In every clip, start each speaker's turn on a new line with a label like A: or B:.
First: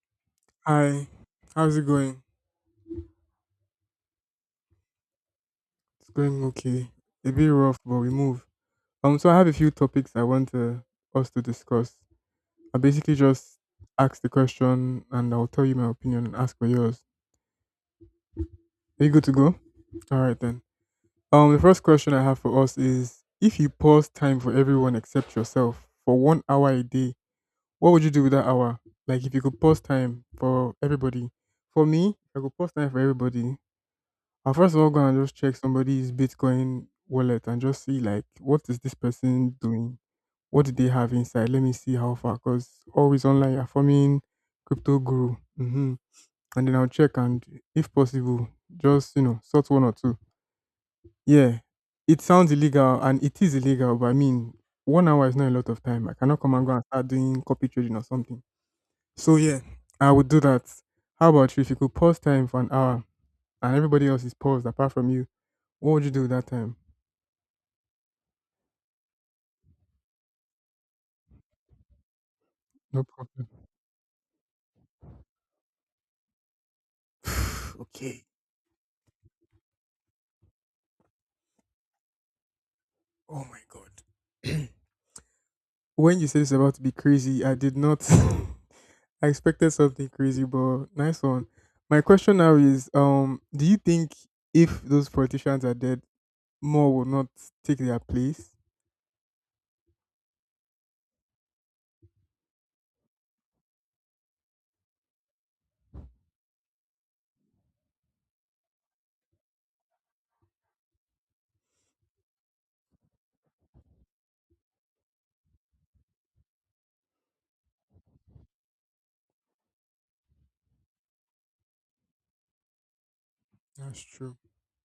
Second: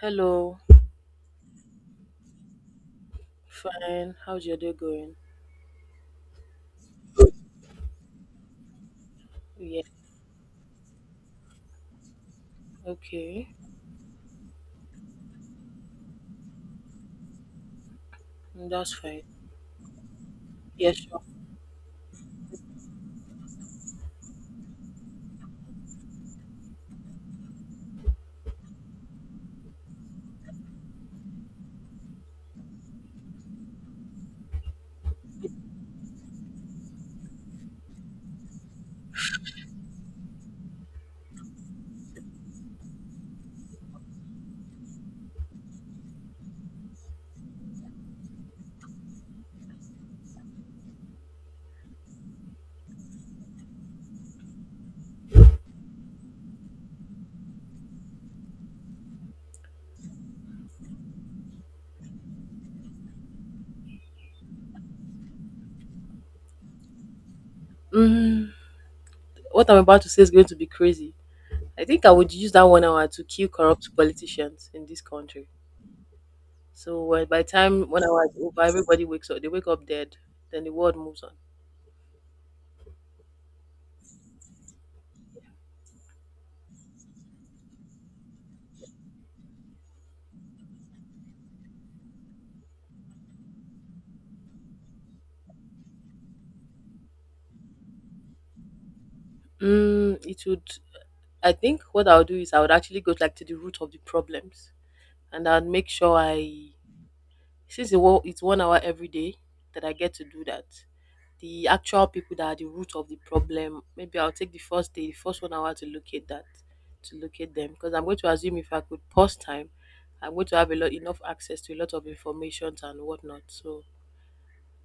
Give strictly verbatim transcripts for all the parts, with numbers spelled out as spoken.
A: Hello.
B: Hi, how's it going?
A: Fine, how's your day going?
B: It's going okay. A bit rough, but we move. Um, so I have a few
A: Yeah,
B: topics I want to, us to discuss. I basically
A: okay.
B: just ask the question, and I'll tell you my opinion and ask for yours.
A: Mm, that's
B: Are you
A: fine.
B: good to go? All right then.
A: Yeah, sure.
B: Um, the first question I have for us is: if you pause time for everyone except yourself for one hour a day, what would you do with that hour? Like, if you could pause time for everybody, for me, if I could pause time for everybody I'm first of all gonna just check somebody's Bitcoin wallet and just see like what is this person doing? What do they have inside? Let me see how far. Because always online you're forming crypto guru. hmm And then I'll check and if possible, just you know, sort one or two. Yeah. It sounds illegal and it is illegal, but I mean one hour is not a lot of time. I cannot come and go and start doing copy trading or something. So yeah, I would do that. How about you? If you could pause time for an hour and everybody else is paused apart from you, what would you do that time?
A: Mm, what I'm about to say is going to be crazy. I think I would use that one
B: No
A: hour to kill
B: problem.
A: corrupt politicians in this country. So uh, by the time one
B: Okay.
A: hour is over, everybody wakes up. They wake up dead. Then the world moves on.
B: Oh my god. When you said it's about to be crazy, I did not. I expected something crazy, but nice one. My question now is: um, do you think if those politicians are dead, more will not take their place?
A: Mm, it would. I think what I would do is I would actually go like to the root of the problems, and I'd make sure I Since it wa- it's one hour every day that I get to do that, the actual people that are the root of the problem, maybe I'll take the first day, the first one hour to locate that, to locate them. Because I'm going to assume if I could pause time, I'm going to have a lot enough access to a lot of information and whatnot. So
B: That's true.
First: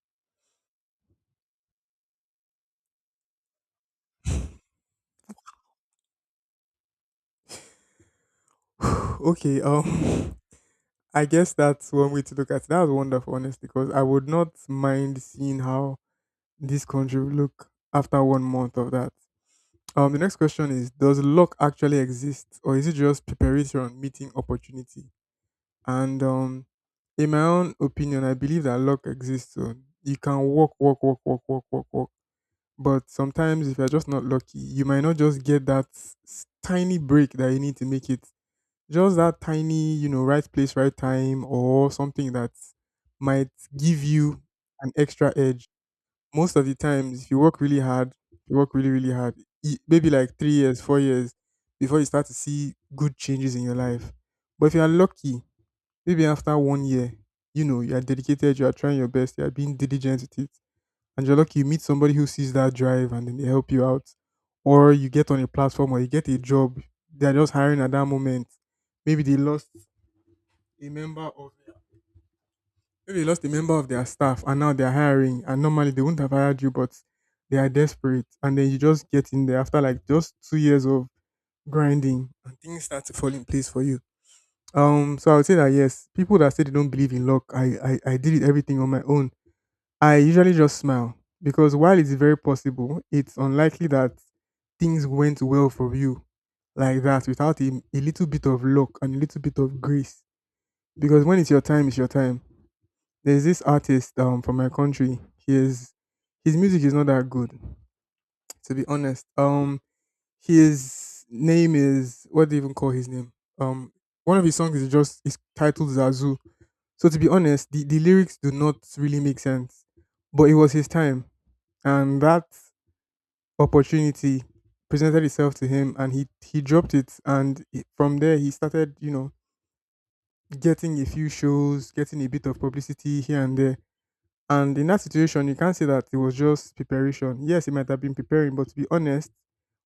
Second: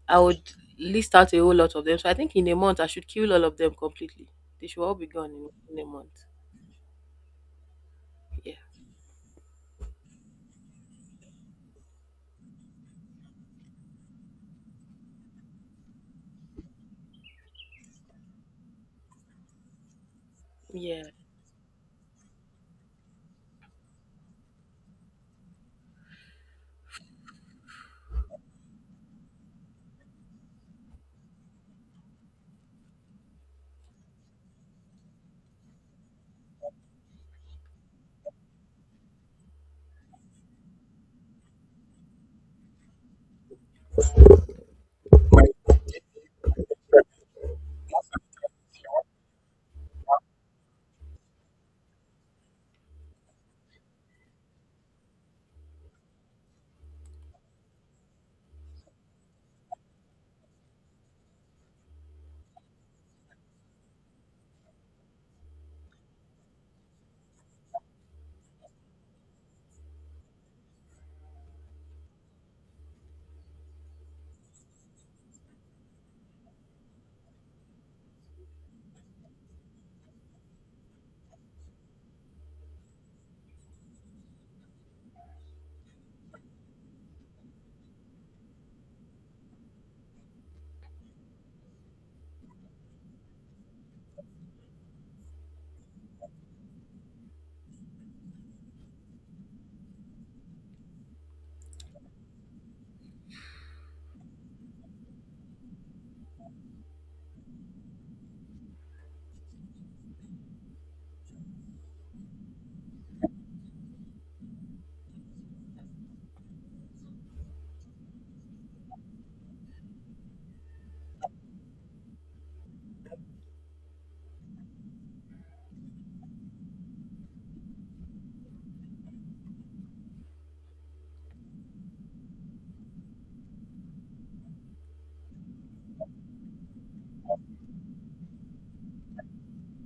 A: I would list out a whole lot of them. So I think in a month I should kill all of them completely. They should all be gone in, in a month. Yeah.
B: Okay. Um, I guess that's one way to look at it. That's wonderful, honestly, because I would not mind seeing how this country will look after one month of that. Um, the next question is:
A: Yeah.
B: does luck actually exist, or is it just preparation meeting opportunity? And um, in my own opinion, I believe that luck exists. So you can work, work, work, work, work, work, work. But sometimes, if you're just not lucky, you might not just get that s- tiny break that you need to make it just that tiny, you know, right place, right time, or something that might give you an extra edge. Most of the times, if you work really hard, if you work really, really hard, e- maybe like three years, four years before you start to see good changes in your life. But if you are lucky, maybe after one year, you know, you are dedicated, you are trying your best, you are being diligent with it, and you're lucky you meet somebody who sees that drive and then they help you out. Or you get on a platform or you get a job, they're just hiring at that moment. Maybe they lost a member of Maybe they lost a member of their staff and now they're hiring and normally they wouldn't have hired you but they are desperate and then you just get in there after like just two years of grinding and things start to fall in place for you. Um so I would say that yes, people that say they don't believe in luck, I I, I did it everything on my own. I usually just smile because while it's very possible, it's unlikely that things went well for you like that without a, a little bit of luck and a little bit of grace. Because when it's your time, it's your time. There's this artist um from my country. He is His music is not that good, to be honest. Um his name is What do you even call his name? Um One of his songs is just is titled Zazu. So to be honest, the, the lyrics do not really make sense. But it was his time and that opportunity presented itself to him and he he dropped it and it- from there he started, you know, getting a few shows, getting a bit of publicity here and there. And in that situation, you can't say that it was just preparation. Yes, it might have been preparing, but to be honest,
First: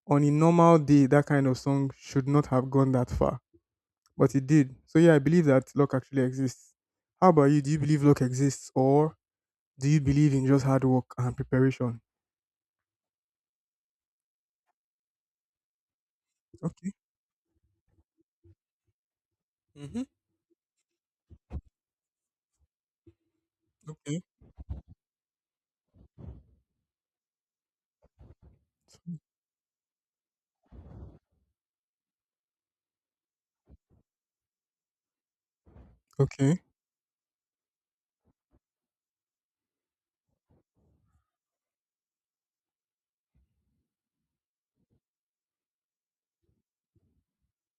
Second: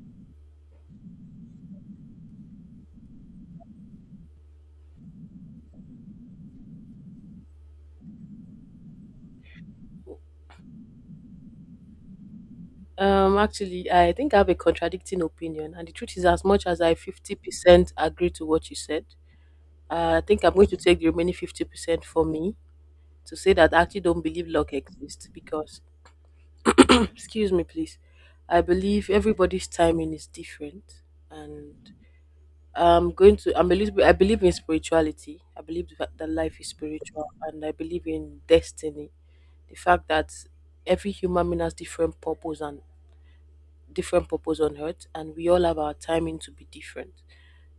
B: on a normal day, that kind of song should not have gone that far. But it did. So yeah, I believe that luck actually exists. How about you? Do you believe luck exists or do you believe in just hard work and preparation?
A: Um, actually, I think I have a contradicting opinion, and the truth is, as much as I
B: Okay.
A: fifty percent agree to what you said,
B: Mm-hmm.
A: I think I'm going to take the remaining fifty percent for me to say that I actually don't
B: Okay.
A: believe luck exists, because excuse me, please, I believe everybody's timing is different, and I'm going to, I'm a little bit, I believe in spirituality, I believe that that life
B: Okay.
A: is spiritual, and I believe in destiny, the fact that every human being has different purpose and different purpose on earth, and we all have our timing to be different.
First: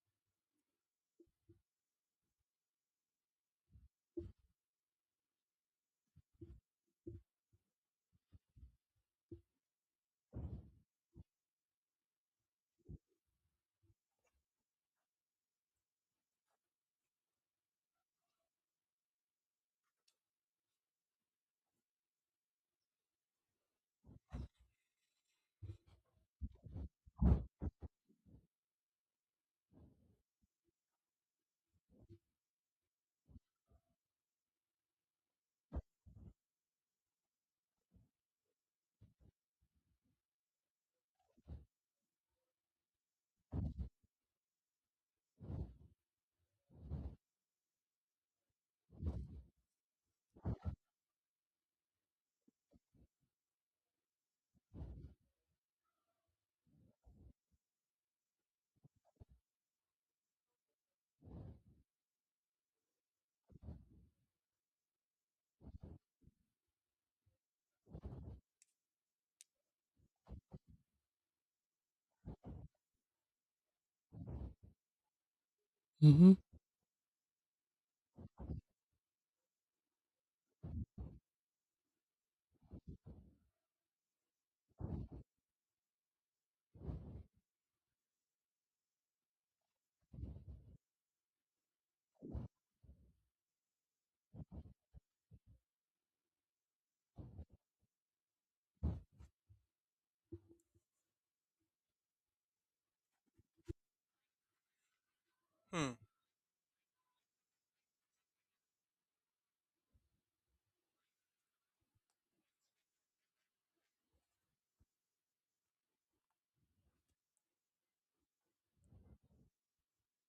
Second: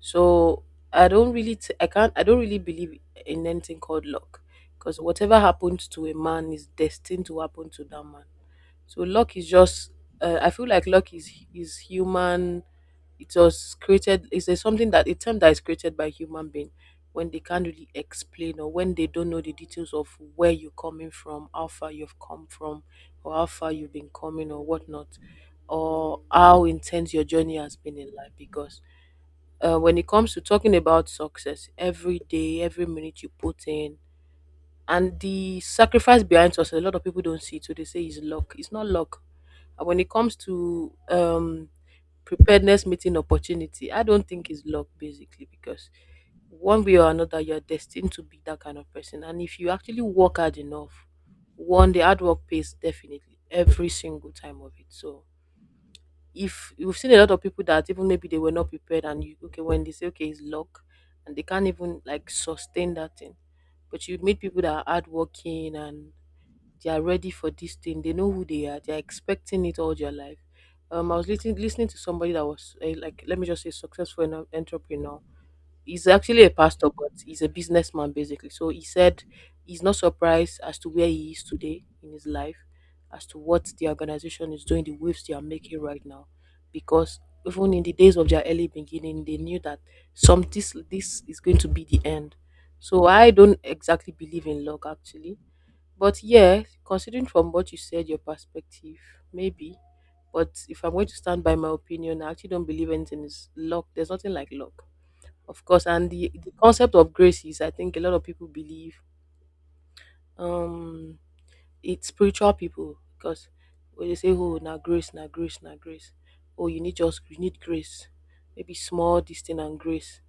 A: So I don't really t- I can't, I don't really believe in anything called luck, because whatever happens to a man is destined to happen to that man. So luck is just uh, I feel like luck is is human. It was created is a something that a term that is created by human being when they can't really explain, or when they don't know the details of where you're coming from, how far you've come from, or how far you've been coming or whatnot, or how intense your journey has been in life. Because uh, when it comes to talking about success, every day, every minute you put in and the sacrifice behind us, a lot of people don't see it, so they say it's luck. It's not luck. And when it comes to um preparedness meeting opportunity, I don't think it's luck, basically because one way or another, you're destined to be that kind of person. And if you actually work hard enough, one, the hard work pays definitely every single time of it. So if you've seen a lot of people that even maybe they were not prepared, and you okay, when they say okay it's luck, and they can't even like sustain that thing. But you meet people that are hardworking and they are ready for this thing. They know who they are. They are expecting it all their life. Um, I was listening listening to somebody that was uh, like, let me just say, successful en- entrepreneur. He's
B: Mm-hmm.
A: actually a pastor, but he's a businessman basically. So he said he's not surprised as to where he is today in his life, as to what the organization is doing, the waves they are making right now, because even in the days of their early beginning, they knew that some this this is going to be the end. So I don't exactly believe in luck, actually. But yeah, considering from what you said, your perspective, maybe. But if I'm going to stand by my opinion, I actually don't believe anything is luck. There's nothing like luck, of course.
B: Hmm.
A: And the, the concept of grace is, I think, a lot of people believe. Um, it's spiritual people, because when they say, "Oh, now grace, now grace, now grace," oh, you need, just you need grace, maybe small this thing and grace,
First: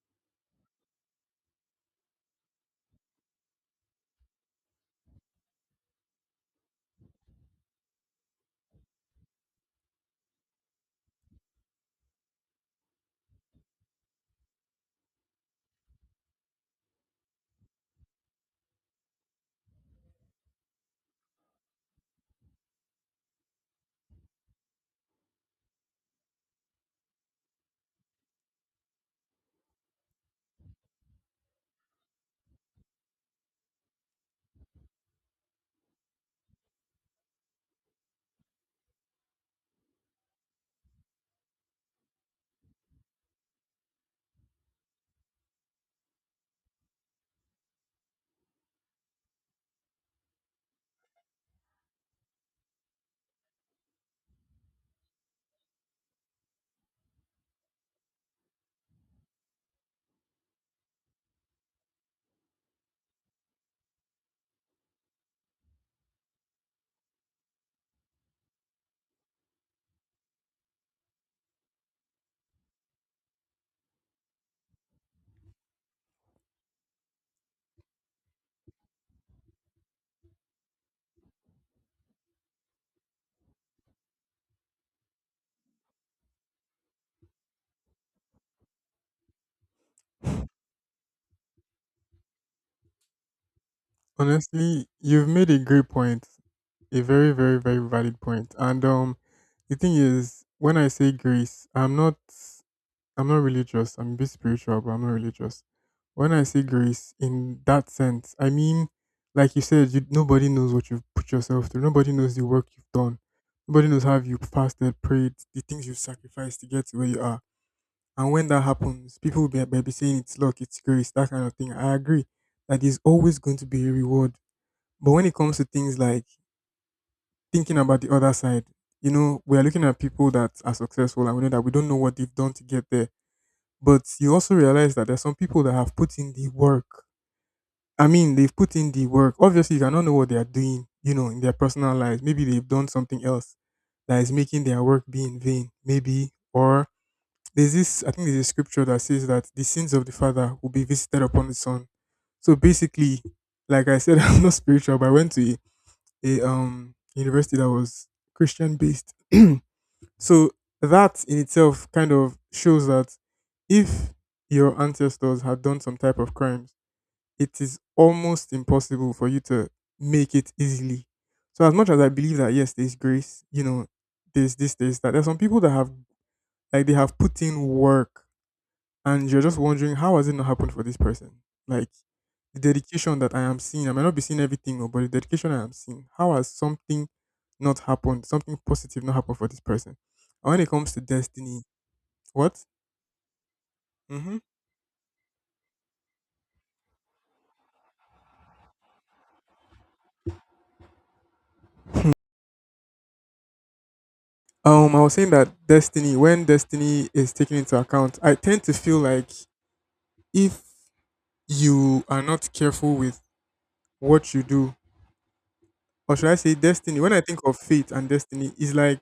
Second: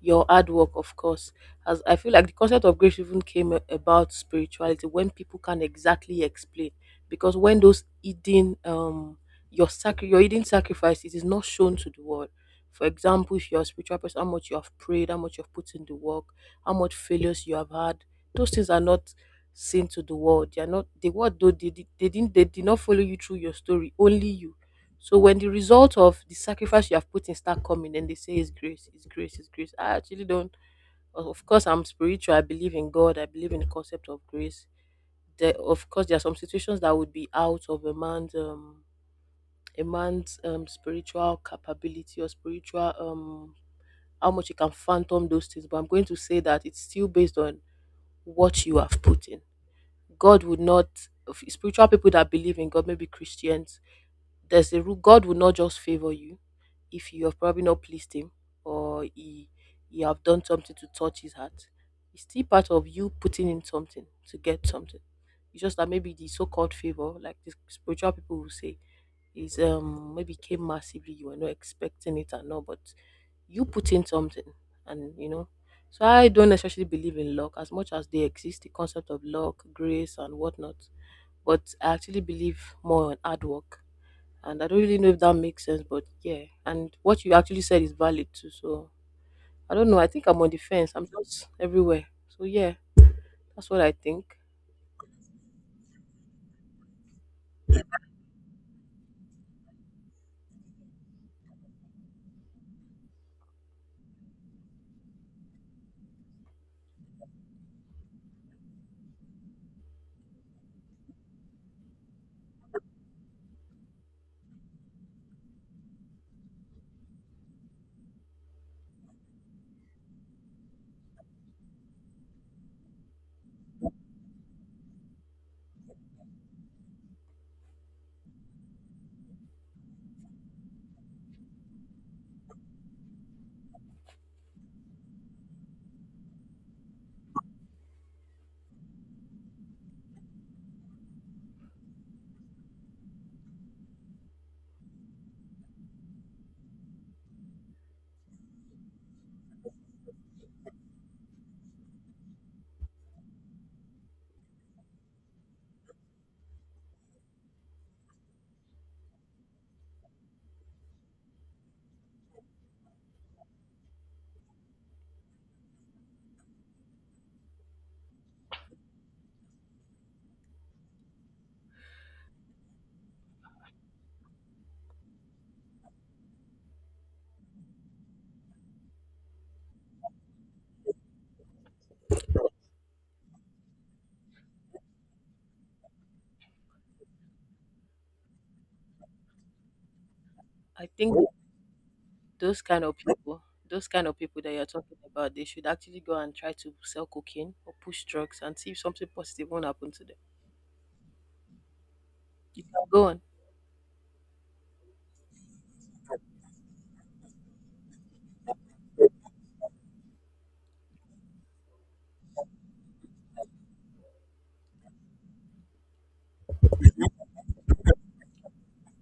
A: your hard work, of course. As I feel like the concept of grace even came a- about spirituality, when people can exactly explain, because when those hidden um your sacri- your hidden sacrifice, it is not shown to the world. For example, if you're a spiritual person, how much you have prayed, how much you have put in the work, how much failures you have had, those things are not seen to the world. They are not the world, though they did, they didn't, they did not follow you through your story, only you. So when the result of the sacrifice you have put in start coming, then they say it's grace, it's grace, it's grace. I actually don't, of course I'm spiritual, I believe in God, I believe in the concept of grace. There, of course there are some situations that would be out of a man's um a man's um spiritual capability or spiritual um how much he can phantom those things, but I'm going to say that it's still based on what you have put in. God would not, spiritual people that believe in God, maybe Christians, there's a rule, God will not just favor you if you have probably not pleased him, or he, you have done something to touch his heart. It's still part of you putting in something to get something. It's just that maybe the so called favor, like the spiritual people will say, is um maybe came massively, you were not expecting it and all, but you put in something and you know. So I don't necessarily believe in luck, as much as they exist, the concept of luck, grace, and whatnot, but I actually believe more on hard work. And I don't really know if that makes sense, but yeah. And what you actually said is valid too. So I don't know. I think I'm on the fence. I'm just everywhere. So yeah, that's what I think.
B: Honestly, you've made a great point. A very, very, very valid point. And um the thing is, when I say grace, I'm not I'm not religious. I'm a bit spiritual, but I'm not religious. When I say grace in that sense, I mean, like you said, you, nobody knows what you've put yourself through. Nobody knows the work you've done. Nobody knows how you fasted, prayed, the things you've sacrificed to get to where you are. And when that happens, people will be, may be saying it's luck, it's grace, that kind of thing. I agree that there's always going to be a reward. But when it comes to things like thinking about the other side, you know, we are looking at people that are successful and we know that we don't know what they've done to get there, but you also realize that there's some people that have put in the work. I mean, they've put in the work. Obviously, you cannot know what they are doing, you know, in their personal lives. Maybe they've done something else that is making their work be in vain, maybe. Or there's this, I think there's a scripture that says that the sins of the father will be visited upon the son. So basically, like I said, I'm not spiritual, but I went to a, a um university that was Christian based. So that in itself kind of shows that if your ancestors have done some type of crimes, it is almost impossible for you to make it easily. So as much as I believe that yes, there's grace, you know, there's this, there's that. There's some people that have like they have put in work and you're just wondering how has it not happened for this person? Like the dedication that I am seeing, I might not be seeing everything, oh, but the dedication I am seeing, how has something not happened, something positive not happened for this person? And when it
A: I
B: comes to
A: think
B: destiny,
A: those
B: what?
A: kind of people, those kind of
B: hmm
A: people that you're talking about, they should actually go and try to sell cocaine or push drugs and see if something positive won't happen to them. You can go on.
B: Um, I was saying that destiny, when destiny is taken into account, I tend to feel like if you are not careful with what you do, or should I say destiny, when I think of fate and destiny, it's like,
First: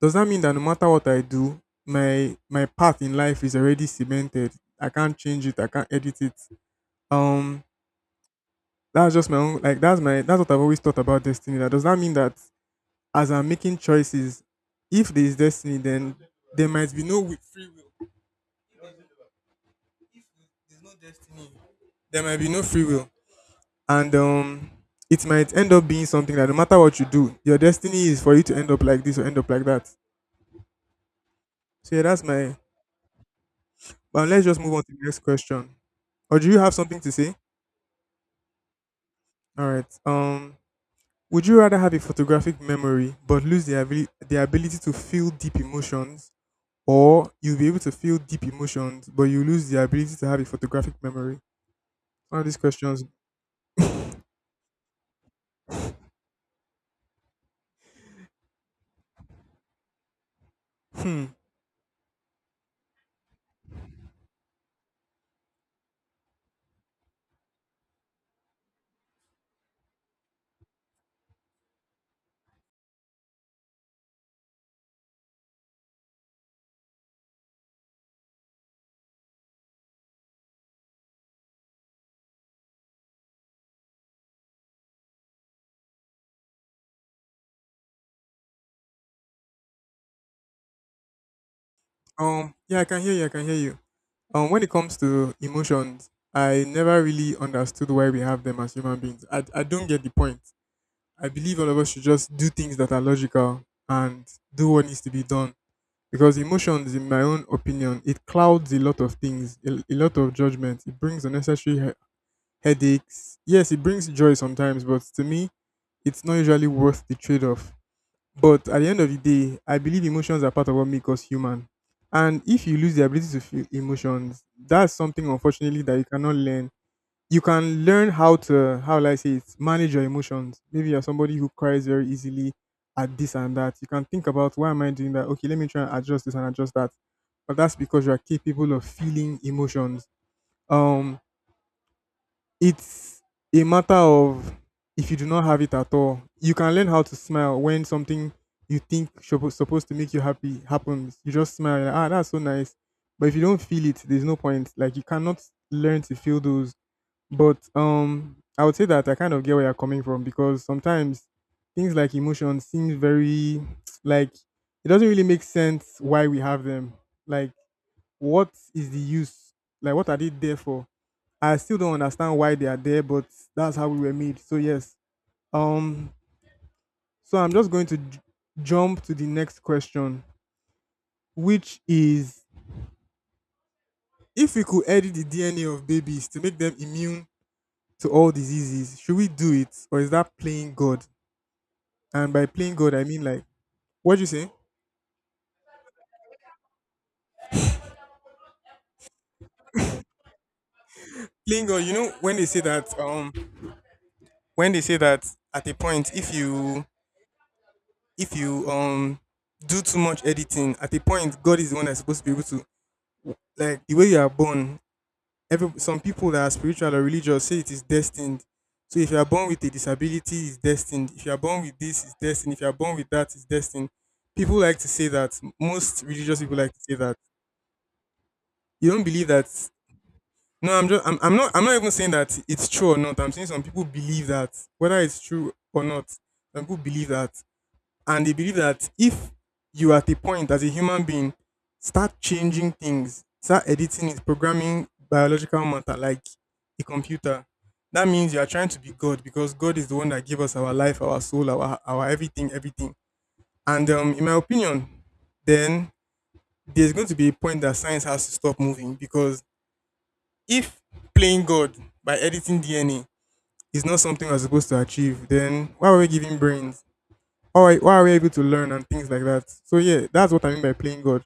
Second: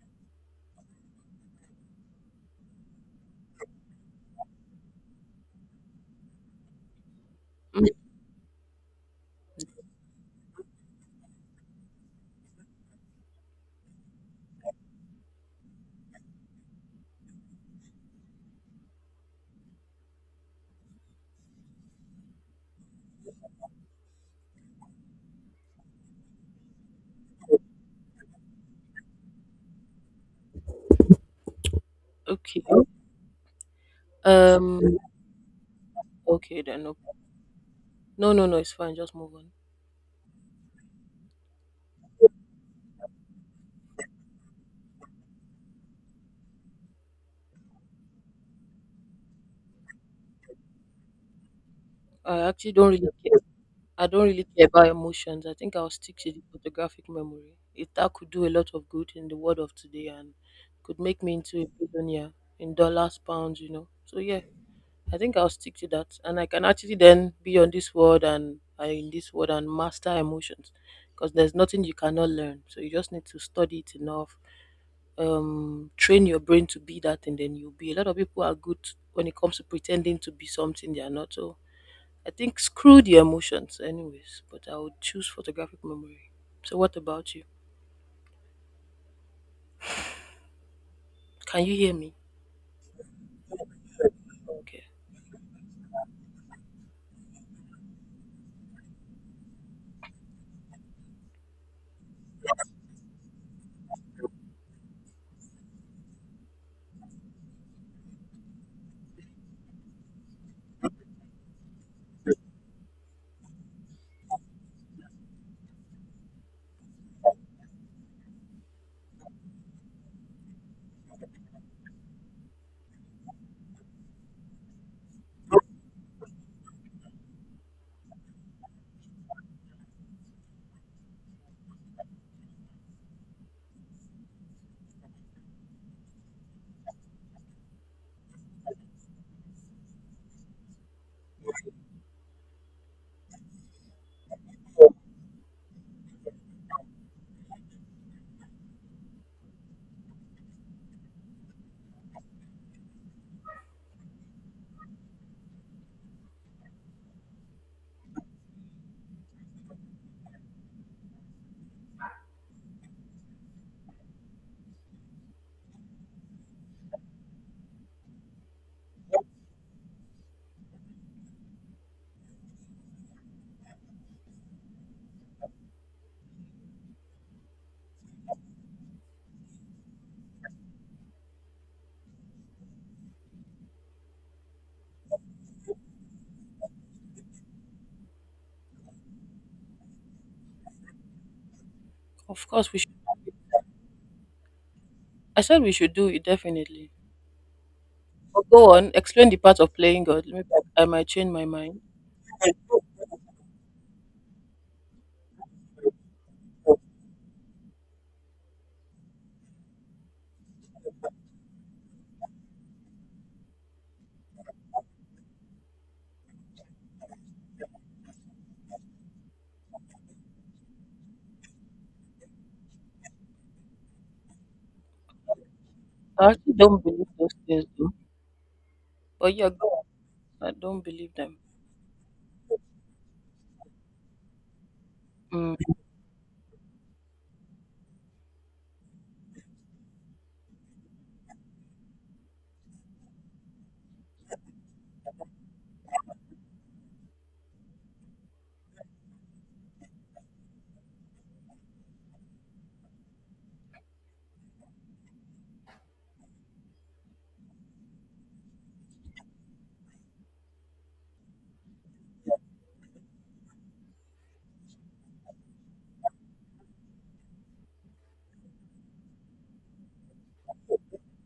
B: does that mean that no matter what I do, my my path in life is already cemented? I can't change it. I can't edit it. Um,
A: Mm,
B: that's just my own. Like that's my that's what I've always thought about destiny. That does that mean that as I'm making choices, if there is destiny, then there might be no wi- free will. There's no destiny. There might be no free will, and um, it might end up being something that no matter what you do, your destiny is for you to end up like this or end up like that. So yeah, that's my.
A: okay.
B: But let's just move
A: Um.
B: on to the next question. Or do you
A: Okay
B: have
A: then. No.
B: something to say?
A: No. No. No. It's fine. Just move on.
B: All right. Um, would you rather have a photographic memory but lose the ability the ability to feel deep emotions, or you'll be able to feel deep emotions but you lose the ability to have a photographic memory?
A: I
B: All these
A: actually don't
B: questions.
A: really care. I don't really care about emotions. I think I'll stick to the photographic memory. It, that could do a lot of good in the world of today and could make
B: Hmm.
A: me into a billionaire in dollars, pounds, you know. So yeah, I think I'll stick to that. And I can actually then be on this world and uh, in this world and master emotions. Because there's nothing you cannot learn. So you just need to study it enough. Um train your brain to be that, and then you'll be, a lot of people are good when it comes to pretending to be something they are not. So I think screw the emotions, anyways, but I would choose photographic memory. So, what about you? Can you hear me?
B: Um. Yeah, I can hear you. I can hear you. Um. When it
A: Okay.
B: comes to emotions, I never really understood why we have them as human beings. I I don't get the point. I believe all of us should just do things that are logical and do what needs to be done because emotions in my own opinion it clouds a lot of things, a, a lot of judgment, it brings unnecessary he- headaches. Yes, it brings joy sometimes but to me it's not usually worth the trade-off, but at the end of the day I believe emotions are part of what make us human, and if you lose the ability to feel emotions, that's something unfortunately that you cannot learn. You can learn how to, how will I say it, manage your emotions. Maybe you're somebody who cries very easily at this and that. You can think about why am I doing that? Okay, let me try and adjust this and adjust that. But that's because you are capable of feeling emotions. Um, it's a matter of if you do not have it at all, you can learn how to smile when something you think suppo- supposed to make you happy happens. You just smile, like, ah, that's so nice. But if you don't feel it, there's no point. Like, you cannot learn to feel those, but um, I would say that I kind of get where you're coming from because sometimes things like emotions seems very like it doesn't really make sense why we have them. Like, what is the use? Like, what are they there for? I still don't understand why they are there, but that's how we were made. So yes. Um. So I'm just going to j- jump to the next question, which is if we could edit the D N A of babies to make them immune to all diseases, should we do it, or is that playing God? And
A: Of
B: by
A: course,
B: playing
A: we should.
B: God, I mean, like, what do you say?
A: I said we should do it, definitely. But go on, explain the part of playing God. Maybe I, I might change my
B: Playing
A: mind.
B: God. You know when they say that um when they say that at a point, if you if you um do too much editing, at a point God is the one that's supposed to be able to, like, the way you are born. Every Some people that are spiritual or religious say it is destined. So if you are born with a disability, it's destined. If you are born with this, it's destined. If you are born with that, it's destined. People like to say that. Most
A: I
B: religious
A: actually
B: people like to
A: don't
B: say
A: believe
B: that.
A: those things, though.
B: You don't believe
A: But
B: that?
A: yeah, go on. I
B: No,
A: don't
B: I'm just
A: believe
B: I'm, I'm
A: them.
B: not I'm not even saying that it's true or not. I'm saying some people believe that, whether it's true
A: Mm.
B: or not, some people believe that, and they believe that if you, at a point as a human being, start changing things, start editing it, programming biological matter like a computer, that means you are trying to be God because God is the one that gave us our life, our soul, our our everything, everything. And um, in my opinion, then there's going to be a point that science has to stop moving because if playing God by editing D N A is not something we're supposed to achieve, then why are we giving brains? Why, why are we able to learn and things like that? So yeah, that's what I mean by playing God.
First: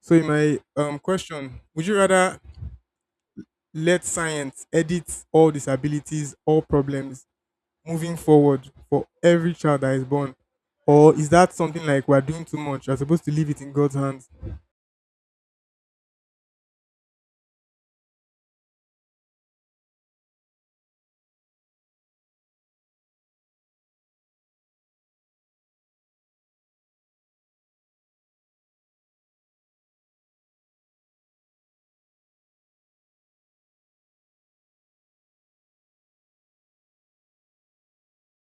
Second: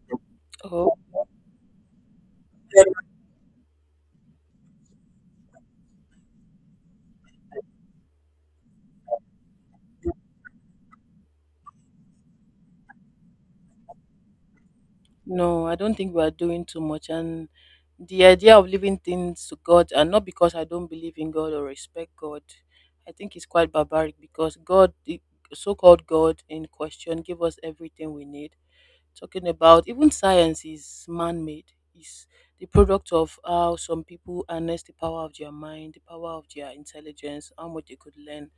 B: So in my
A: Oh.
B: um question, would you rather let science edit all disabilities, all problems moving forward for every child that is born? Or is that something like we're doing too much? We're supposed to leave it in God's hands.
A: No, I don't think we are doing too much. And the idea of leaving things to God, and not because I don't believe in God or respect God, I think it's quite barbaric, because God, the so called God in question, gave us everything we need. Talking about, even science is man made, is the product of how some people harness the power of their mind, the power of their intelligence, how much they could learn,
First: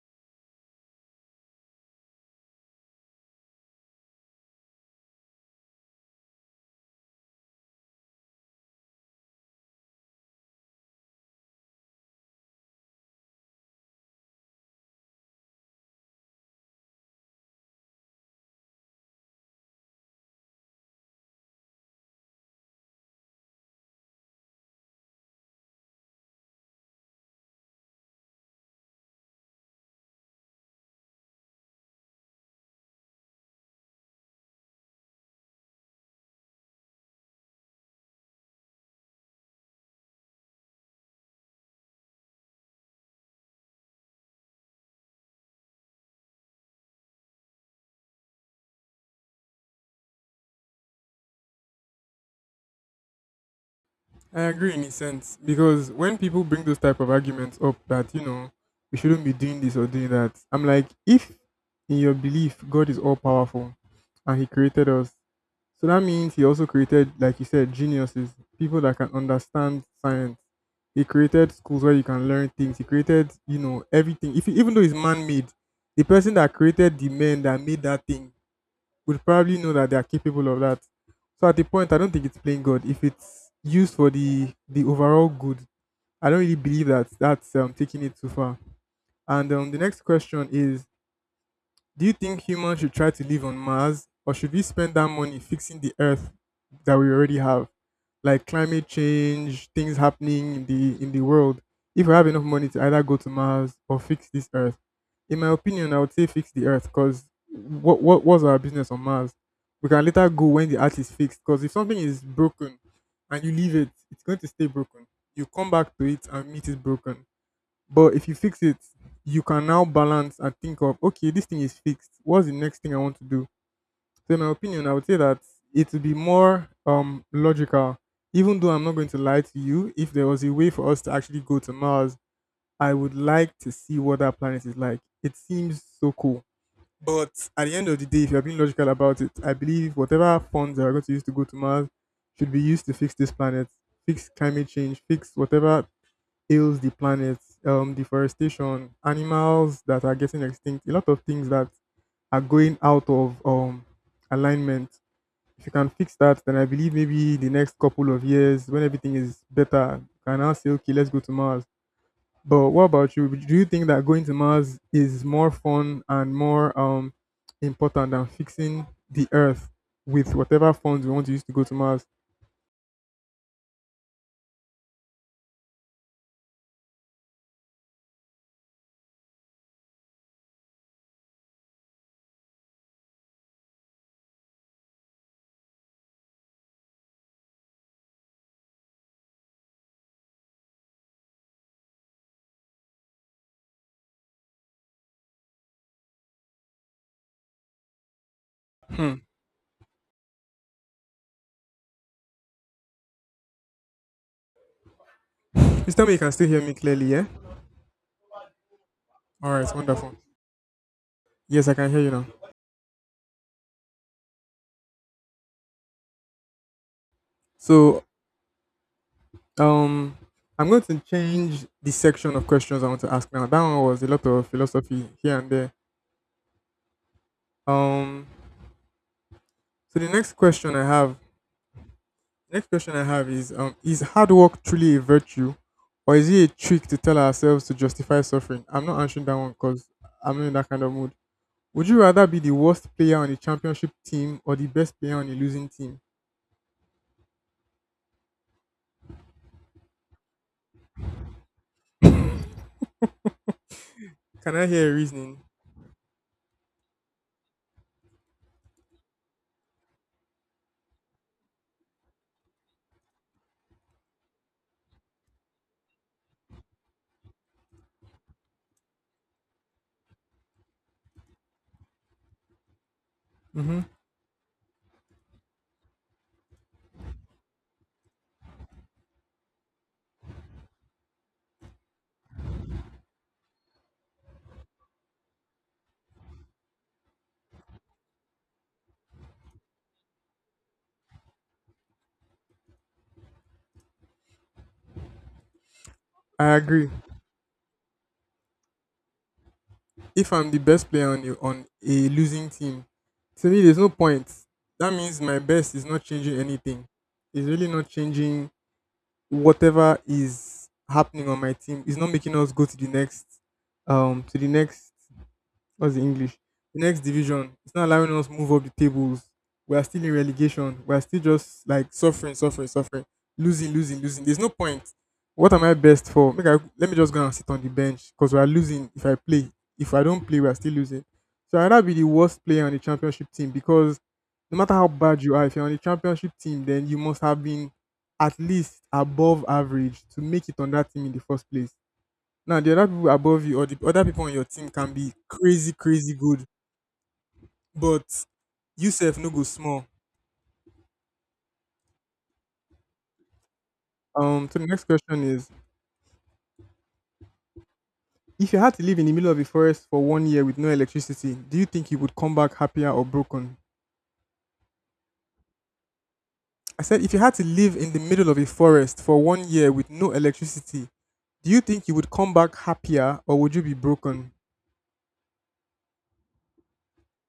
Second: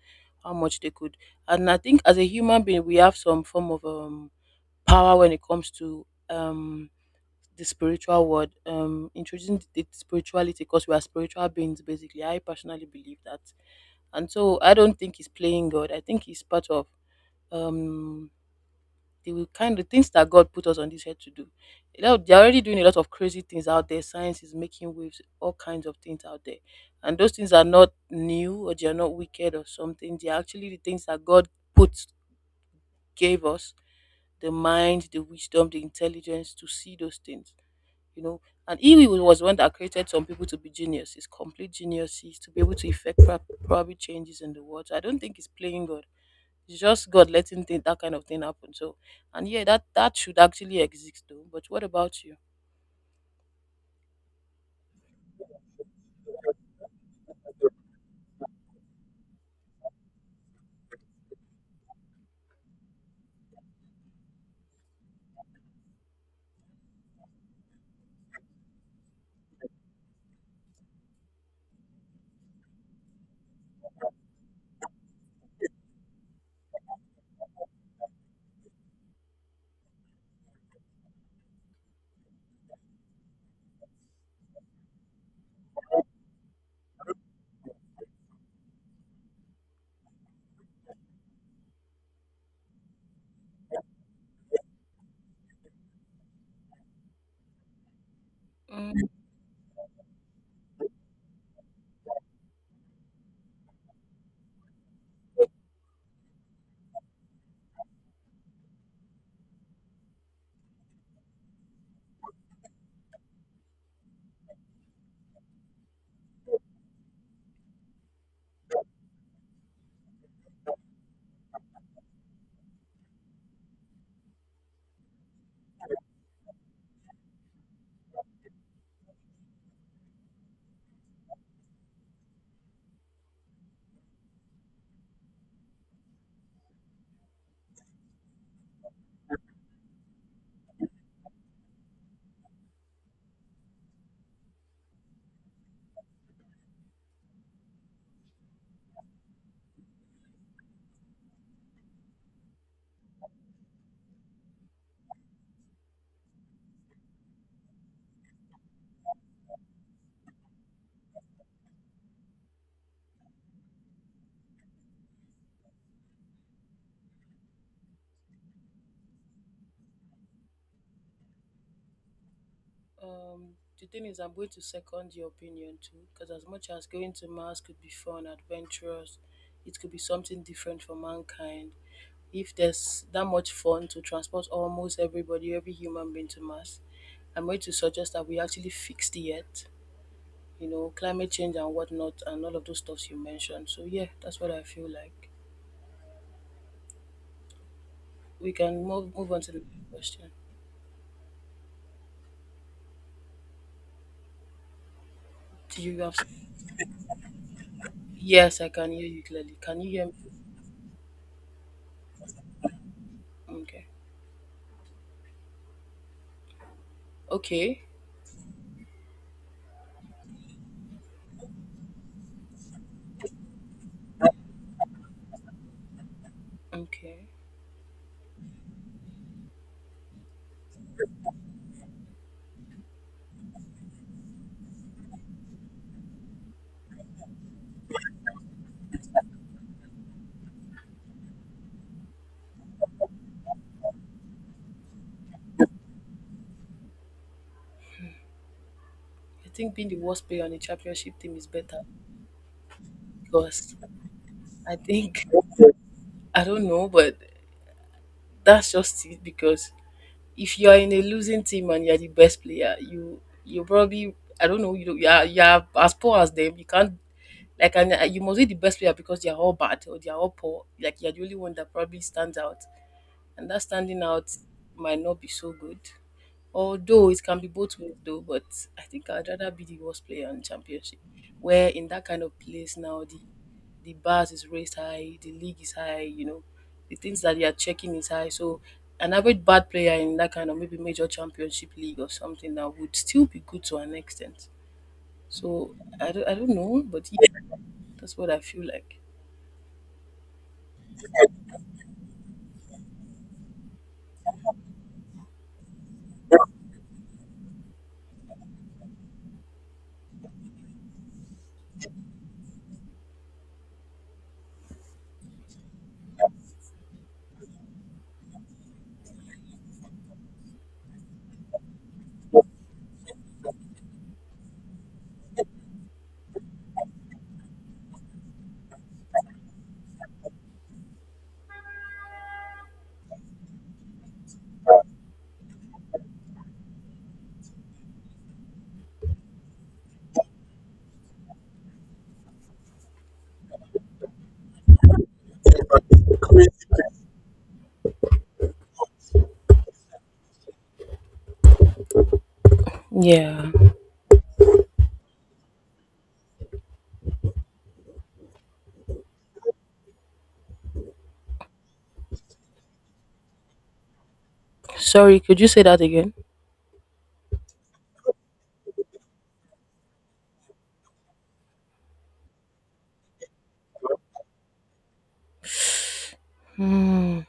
A: how much they could. And I think as a human being, we have some form of um, power when it comes to. Um, the spiritual world, um, introducing the spirituality, because we are spiritual beings basically. I personally believe that, and so I don't think he's playing God. I think he's part of um the kind of things that God put us on this earth to do. You know, they're already doing a lot of crazy things out there. Science is making waves, all kinds of things out there, and those things are not new, or they are not wicked or something. They are actually the things that God put gave us the mind, the wisdom, the intelligence to see those things, you know. And he was the one that created some people to be geniuses, complete geniuses, to be able to effect prob- probably changes in the world. So I don't think it's playing God. It's just God letting thi- that kind of thing happen. So, and yeah, that that should actually exist though. But what about
B: I agree in a sense because when people bring those type of arguments up that, you know we shouldn't be doing this or doing that, I'm like, if in your belief God is all powerful and He created us, so that means He also created, like you said, geniuses, people that can understand science. He created schools where you can learn things. He created, you know, everything. If even though it's man-made, the person that created the men that made that thing would probably know that they are capable of that. So at the point, I don't think it's playing God. If it's used for the the overall good, I don't really believe that that's um, taking it too far. And um, the next question is, do you think humans should try to live on Mars, or should we spend that money fixing the Earth that we already have, like climate
A: you?
B: change, things happening in the in the world? If we have enough money to either go to Mars or fix this Earth, in my opinion, I would say fix the Earth, because what what was our business on Mars? We can later go when the Earth is fixed. Because if something is broken and you leave it, it's going to stay broken. You come back to it and meet it broken. But if you fix it, you can now balance and think of, okay, this thing is fixed. What's the next thing I want to do? So in my opinion, I would say that it would be more um logical. Even though I'm not going to lie to you, if there was a way for us to actually go to Mars, I would like to see what that planet is like. It seems so cool. But at the end of the day, if you're being logical about it, I believe whatever funds are going to use to go to Mars should be used to fix this planet, fix climate change, fix whatever ails the planet, um, deforestation, animals that are getting extinct, a lot of things that are going out of um, alignment. If you can fix that, then I believe maybe the next couple of years, when everything is better, you can now say, okay, let's go to Mars. But what about you? Do you think that going to Mars is more fun and more um, important than fixing the Earth with whatever funds we want to use to go to Mars?
A: Um, the thing is, I'm going to second your opinion too, because as much as going to Mars could be fun, adventurous, it could be something different for mankind. If there's that much fun to transport almost everybody, every human being to Mars, I'm going to suggest that we actually fix the Earth, you know, climate change and whatnot, and all of those stuffs you mentioned. So yeah, that's what I feel like. We can
B: Hmm.
A: move move on to the next question. Do
B: Please
A: you
B: tell me
A: have?
B: you can still hear me clearly, yeah?
A: Yes, I can hear you
B: All
A: clearly.
B: right,
A: Can you hear me?
B: wonderful. Yes, I can hear you now.
A: Okay. Okay.
B: So Um, I'm going to change the section of questions I want to ask now. That one was a lot of philosophy here and there.
A: Okay.
B: Um, so the next question I have, next question I have is, um, is hard work truly a virtue, or is it a trick to tell ourselves to justify suffering? I'm not answering that one because I'm not in that kind of mood. Would you rather be the worst player on a championship team or the best player on a losing team?
A: I think being the worst player on a championship team is better because
B: Can I
A: I
B: hear a
A: think
B: reasoning?
A: I don't know, but that's just it. Because if you are in a losing team and you are the best player, you you probably I don't know you don't- you are, you are as poor as them. You can't like and uh, you must be the best player because they are all bad or they are all poor. Like you are the only one that probably stands out. And that
B: Mm-hmm.
A: standing out might not be so good. Although it can be both ways though, but I think I'd rather be the worst player in championship. Where in that kind of place now the the bars is raised high, the league is high, you know, the things that they are checking is high. So an average bad player in that kind of maybe major championship league or something that would still be good to an extent. So I don't, I don't
B: I
A: know,
B: agree.
A: but yeah, that's what I feel like.
B: if I'm the best player on a, on a losing team, to me there's no point. That means my best is not changing anything. It's really not changing whatever is happening on my team. It's not making us go to the next, um to the next that's the English. The next division. It's not allowing us move up the tables. We are still in relegation. We are still just like suffering, suffering, suffering, losing, losing, losing. There's no point. What am I best for? Make I, let me just go and sit on the bench because we are losing. If I play, if I don't play, we are still losing. So I'd rather be the worst player on the championship team because no matter how bad you are, if you're on the championship team, then you must have been at least above average to make it on that team in the first place. Now the other people above you or the other people on your team can be crazy, crazy good, but you yourself no go small.
A: Yeah.
B: Um, so the next question is: if you had to live in the middle of a forest for one year with no electricity, do you think you would come back happier or broken?
A: Sorry, could you say that again?
B: I said, if you had to live in the middle of a forest for one year with no electricity, do you think you would come back happier or would you be broken?
A: Hmm.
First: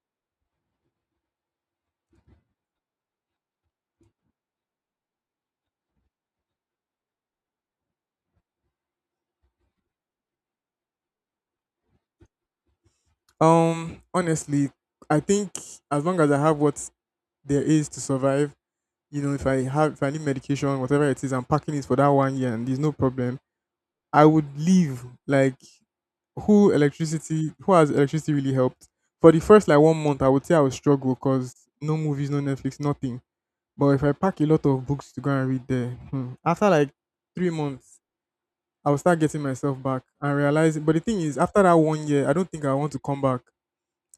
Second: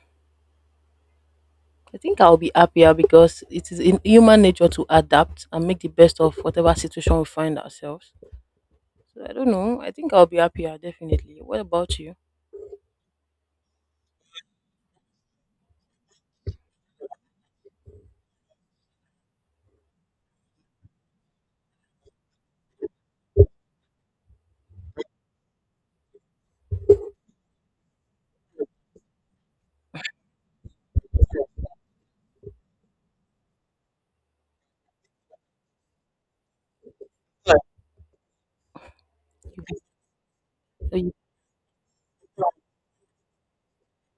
A: I think I'll be happier because it is in human nature to adapt and make the best of whatever situation we find ourselves. So I don't know. I think I'll be happier, definitely. What about you?
B: Um, honestly, I think as long as I have what there is to survive, you know, if I have if I need medication, whatever it is, I'm packing it for that one year and there's no problem. I would leave. Like, who electricity who has electricity really helped? For the first like one month, I would say I would struggle because no movies, no Netflix, nothing. But if I pack a lot of books to go and read there, hmm, after like three months, I will start getting myself back and realize. But
A: So
B: the
A: you-
B: thing is, after that one year, I don't think I want to come back.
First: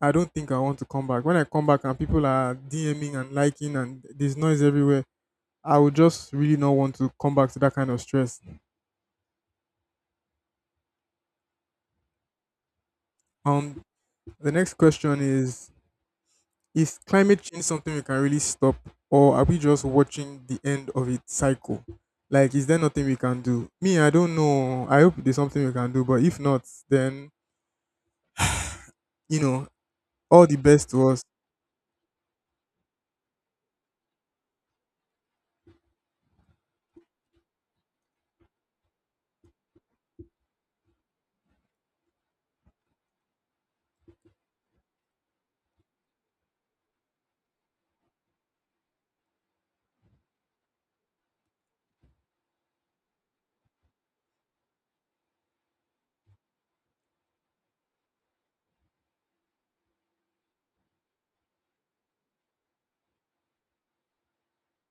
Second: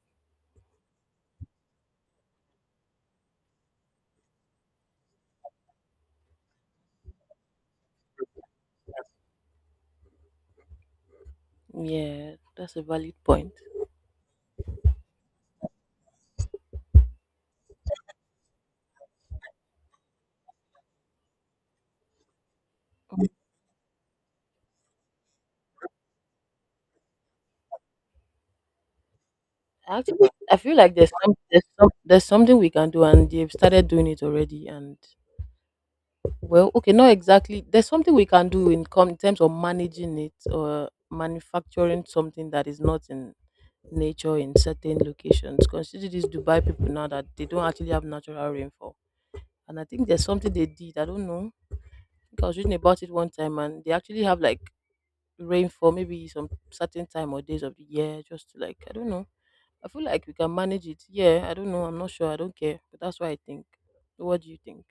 B: I don't think I want to come back. When I come back and people are DMing and liking and there's noise everywhere, I would just really not want to come back to that kind of stress.
A: Yeah, that's a valid point.
B: Um, the next question is: is climate change something we can really stop, or are we just watching the end of its cycle? Like, is there nothing we can do? Me, I don't know. I hope there's something we can do, but if not, then, you know,
A: Actually,
B: all
A: I
B: the
A: feel
B: best
A: like
B: to
A: there's
B: us.
A: some, there's some there's something we can do, and they've started doing it already, and well, okay, not exactly. There's something we can do in, com- in terms of managing it or manufacturing something that is not in nature in certain locations. Consider these Dubai people now that they don't actually have natural rainfall. And I think there's something they did. I don't know. I think I was reading about it one time and they actually have like rainfall maybe some certain time or days of the year just to like, I don't know. I feel like we can manage it. Yeah, I don't know. I'm not sure. I don't care. But that's what I think. What do you think?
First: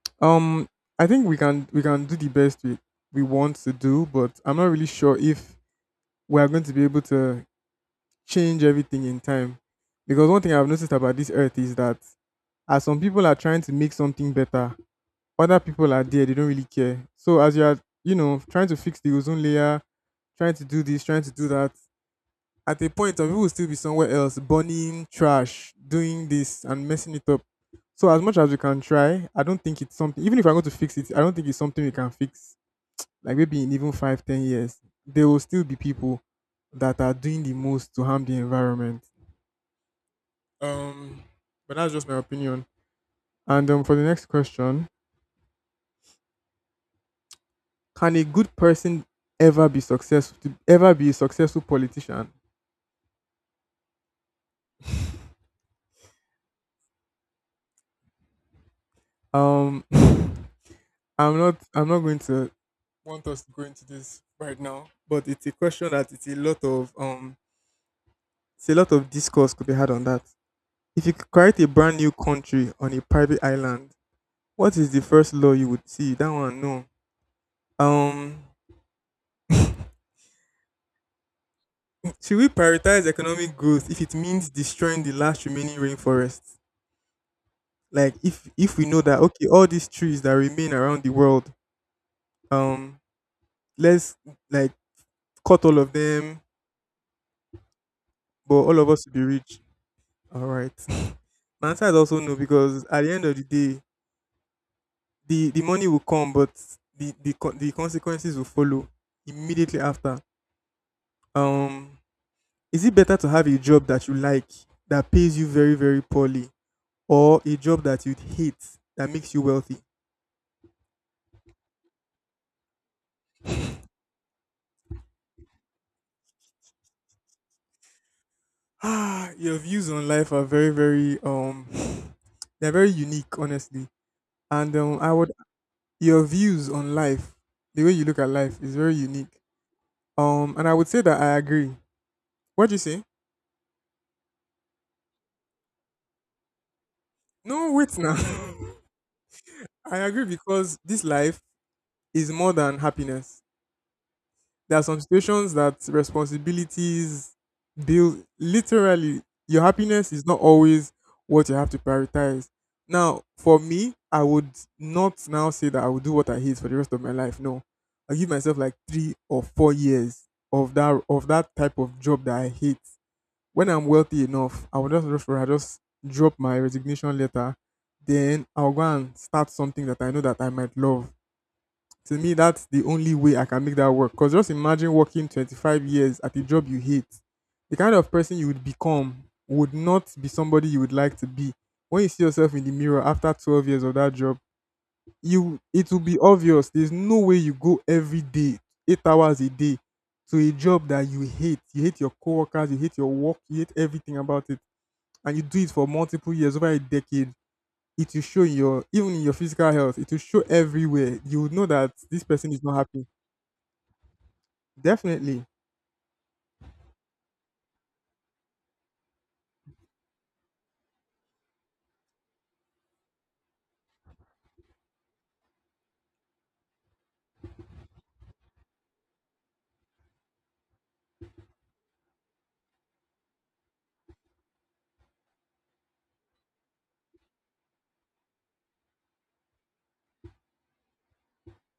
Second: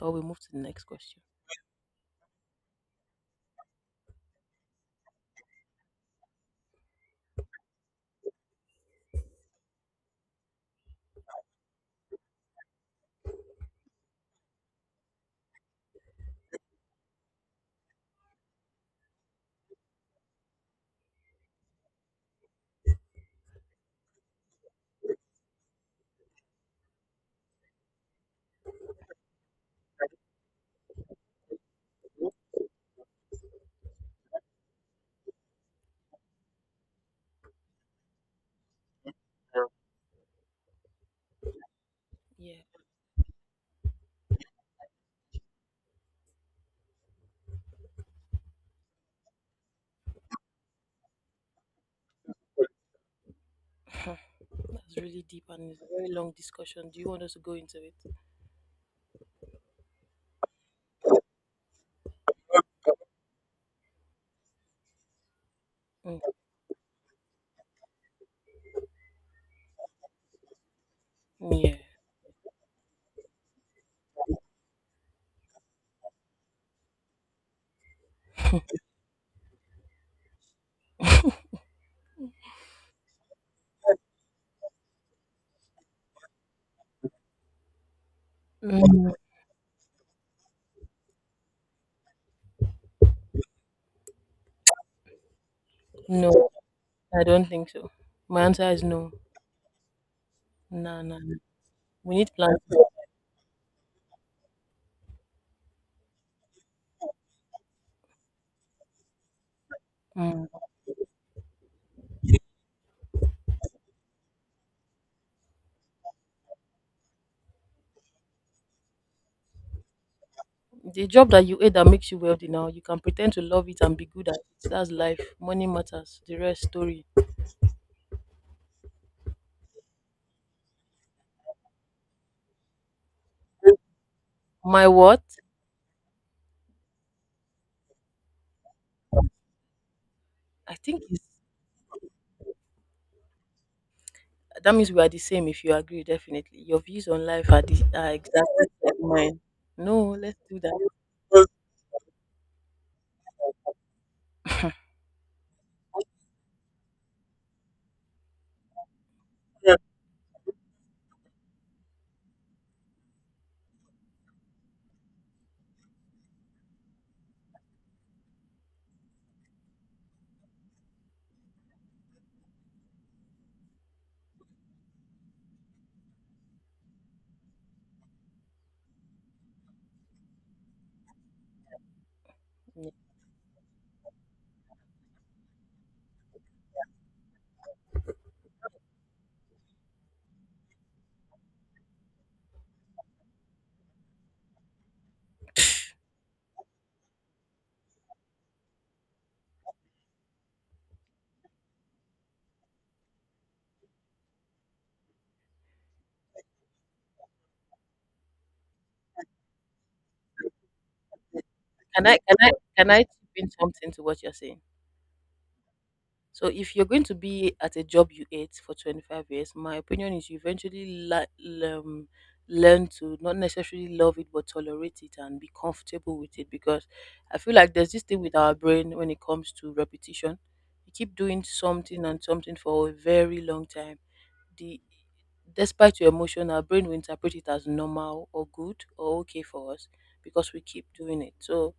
A: Or we move to the
B: Um,
A: next
B: I
A: question.
B: think we can we can do the best we we want to do, but I'm not really sure if we are going to be able to change everything in time. Because one thing I've noticed about this earth is that as some people are trying to make something better, other people are there, they don't really care. So as you are, you know, trying to fix the ozone layer, trying to do this, trying to do that, at a point of it will still be somewhere else, burning trash, doing this and messing it up. So as much as we can try, I don't think it's something, even if I'm going to fix it, I don't think it's something we can fix. Like maybe in even five, ten years, there will still be people that are doing the most to harm the environment. Um but that's just my
A: Yeah.
B: opinion. And um, for the next question, can a good person ever be successful? To ever be a successful politician?
A: That's really deep and it's a very long discussion. Do you want us to go into it?
B: Um, I'm not. I'm not going to want us to go into this right now. But it's a question that
A: Mm,
B: it's a lot of um. It's a lot of discourse could be had on that. If you could create a
A: yeah.
B: brand new country on a private island, what is the first law you would see? That one, no. Um, should we prioritize economic growth if it means destroying the last remaining rainforests? Like, if if we know
A: Mm,
B: that, okay, all these trees that remain around the world, Um, let's like cut all of them,
A: no, I don't think so. My
B: but
A: answer
B: all
A: is
B: of us
A: no.
B: will be rich. All right.
A: No, no, no.
B: My answer is
A: We
B: also
A: need
B: no
A: plans.
B: because at the end of the day, the the money will come, but the the co- the consequences will follow immediately after.
A: Mm.
B: Um, is it better to have a job that you like that pays you very very poorly, or a job that you hate that makes you wealthy?
A: The job that you hate that makes you wealthy now, you can pretend to love it and be good at it. That's life. Money matters. The rest story.
B: Ah, your views on life are very very um, they're very unique, honestly. And
A: My
B: um, I
A: what?
B: would your views on life, the way you look at life is very unique. Um, and I
A: I
B: would say
A: think is
B: that I agree. What do you say?
A: that means we are the same if you agree, definitely. Your views on life are,
B: No,
A: the,
B: wait
A: are
B: now.
A: exactly mine.
B: I
A: No,
B: agree
A: let's do
B: because
A: that.
B: this life is more than happiness. There are some situations that responsibilities build literally your
A: Yeah.
B: happiness is not always what you have to prioritize. Now, for me, I would not now say that I would do what I hate for the rest of my life. No. I give myself like three or four years of that of that type of job that I hate. When I'm wealthy enough, I will just rush for I just drop my resignation letter. Then I'll go and start something that I know that I might love. To me, that's the only way I can make that work. Cause just imagine working twenty-five years at a job you hate. The kind of person you would become would not be somebody you would like to be. When you see yourself in the mirror after twelve years of that job, you it will be obvious. There's no way you go every day, eight hours a day, to a job that you hate. You hate your coworkers, you hate your work, you hate everything about it, and you do it for multiple years, over a decade. It will show in your, even in your physical health. It will show everywhere. You would know that
A: Can I
B: this
A: can I
B: person is not
A: can I
B: happy.
A: chip in something to what you're saying?
B: Definitely,
A: So if you're going to be at a job you hate for twenty-five years, my opinion is you eventually la- um, learn to not necessarily love it, but tolerate it and be comfortable with it. Because I feel like there's this thing with our brain when it comes to repetition. You keep doing something and something for a very long time. The despite your emotion, our brain will interpret it as normal or good or okay for us because we keep doing it. So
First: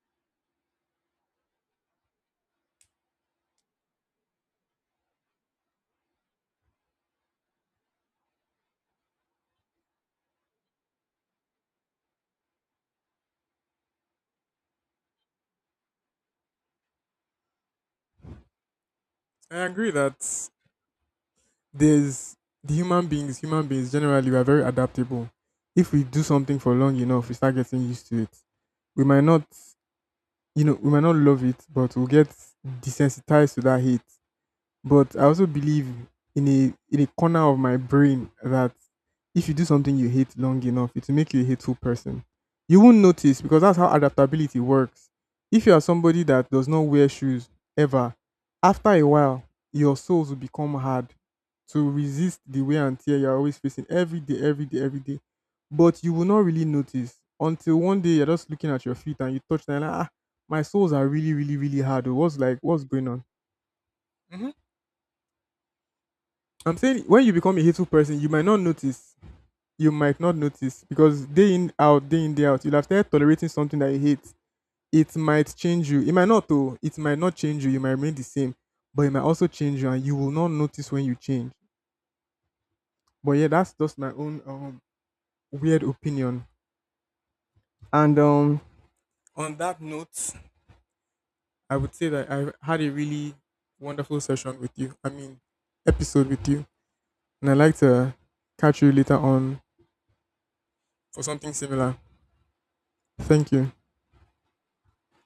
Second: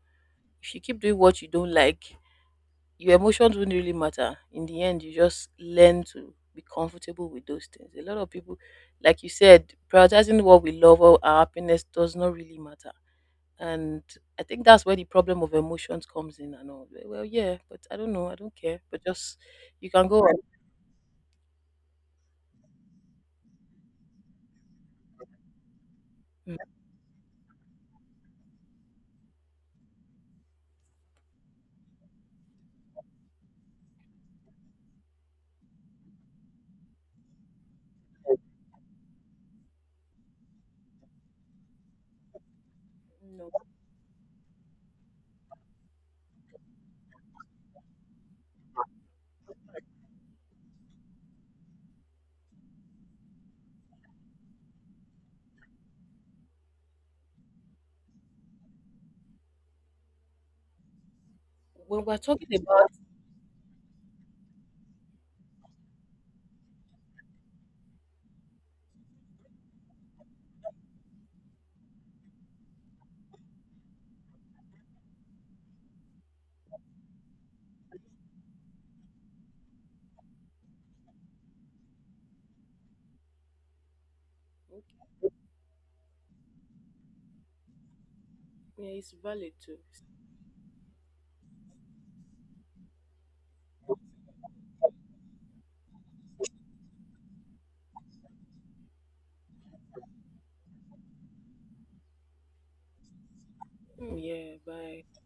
A: if you keep doing what you don't like your emotions wouldn't really matter. In the end, you just learn to be comfortable with those things. A lot of people, like you said, prioritizing what we love or our happiness does not really matter. And I think that's where the problem of emotions comes in and all. Well, well, yeah, but I don't know. I don't care. But just,
B: I
A: you
B: agree
A: can go on.
B: that there's the human beings. Human beings generally, we are very adaptable. If we do
A: Mm.
B: something for long enough, we start getting used to it. We might not, you know, we might not love it, but we'll get desensitized to that hate. But I also believe in a in a corner of my brain that if you do something you hate long enough, it will make you a hateful person. You won't notice
A: No.
B: because that's how adaptability works. If you are somebody that does not wear shoes ever, after a while, your soles will become hard to resist the wear and tear you're always facing every day, every day, every day. But you will not really notice until one day you're just looking at your feet and you touch them and, like, ah, my soles are really, really, really
A: When
B: hard. Oh,
A: we're
B: what's,
A: talking
B: like, what's
A: about
B: going on? hmm I'm saying when you become a hateful person, you might not notice you might not notice because day in out, day in day out, you'll have started tolerating something that you hate. It might change you. It might not though. It might not change you. You might remain the same, but it might also change you, and you will not notice when you change. But yeah, that's just my own um, weird opinion. And um,
A: yeah, it's valid
B: On
A: too.
B: that note, I would say that I had a really wonderful session with you. I mean, episode with you, and I'd like to catch you later on for something similar. Thank you.
A: Mm, yeah, bye.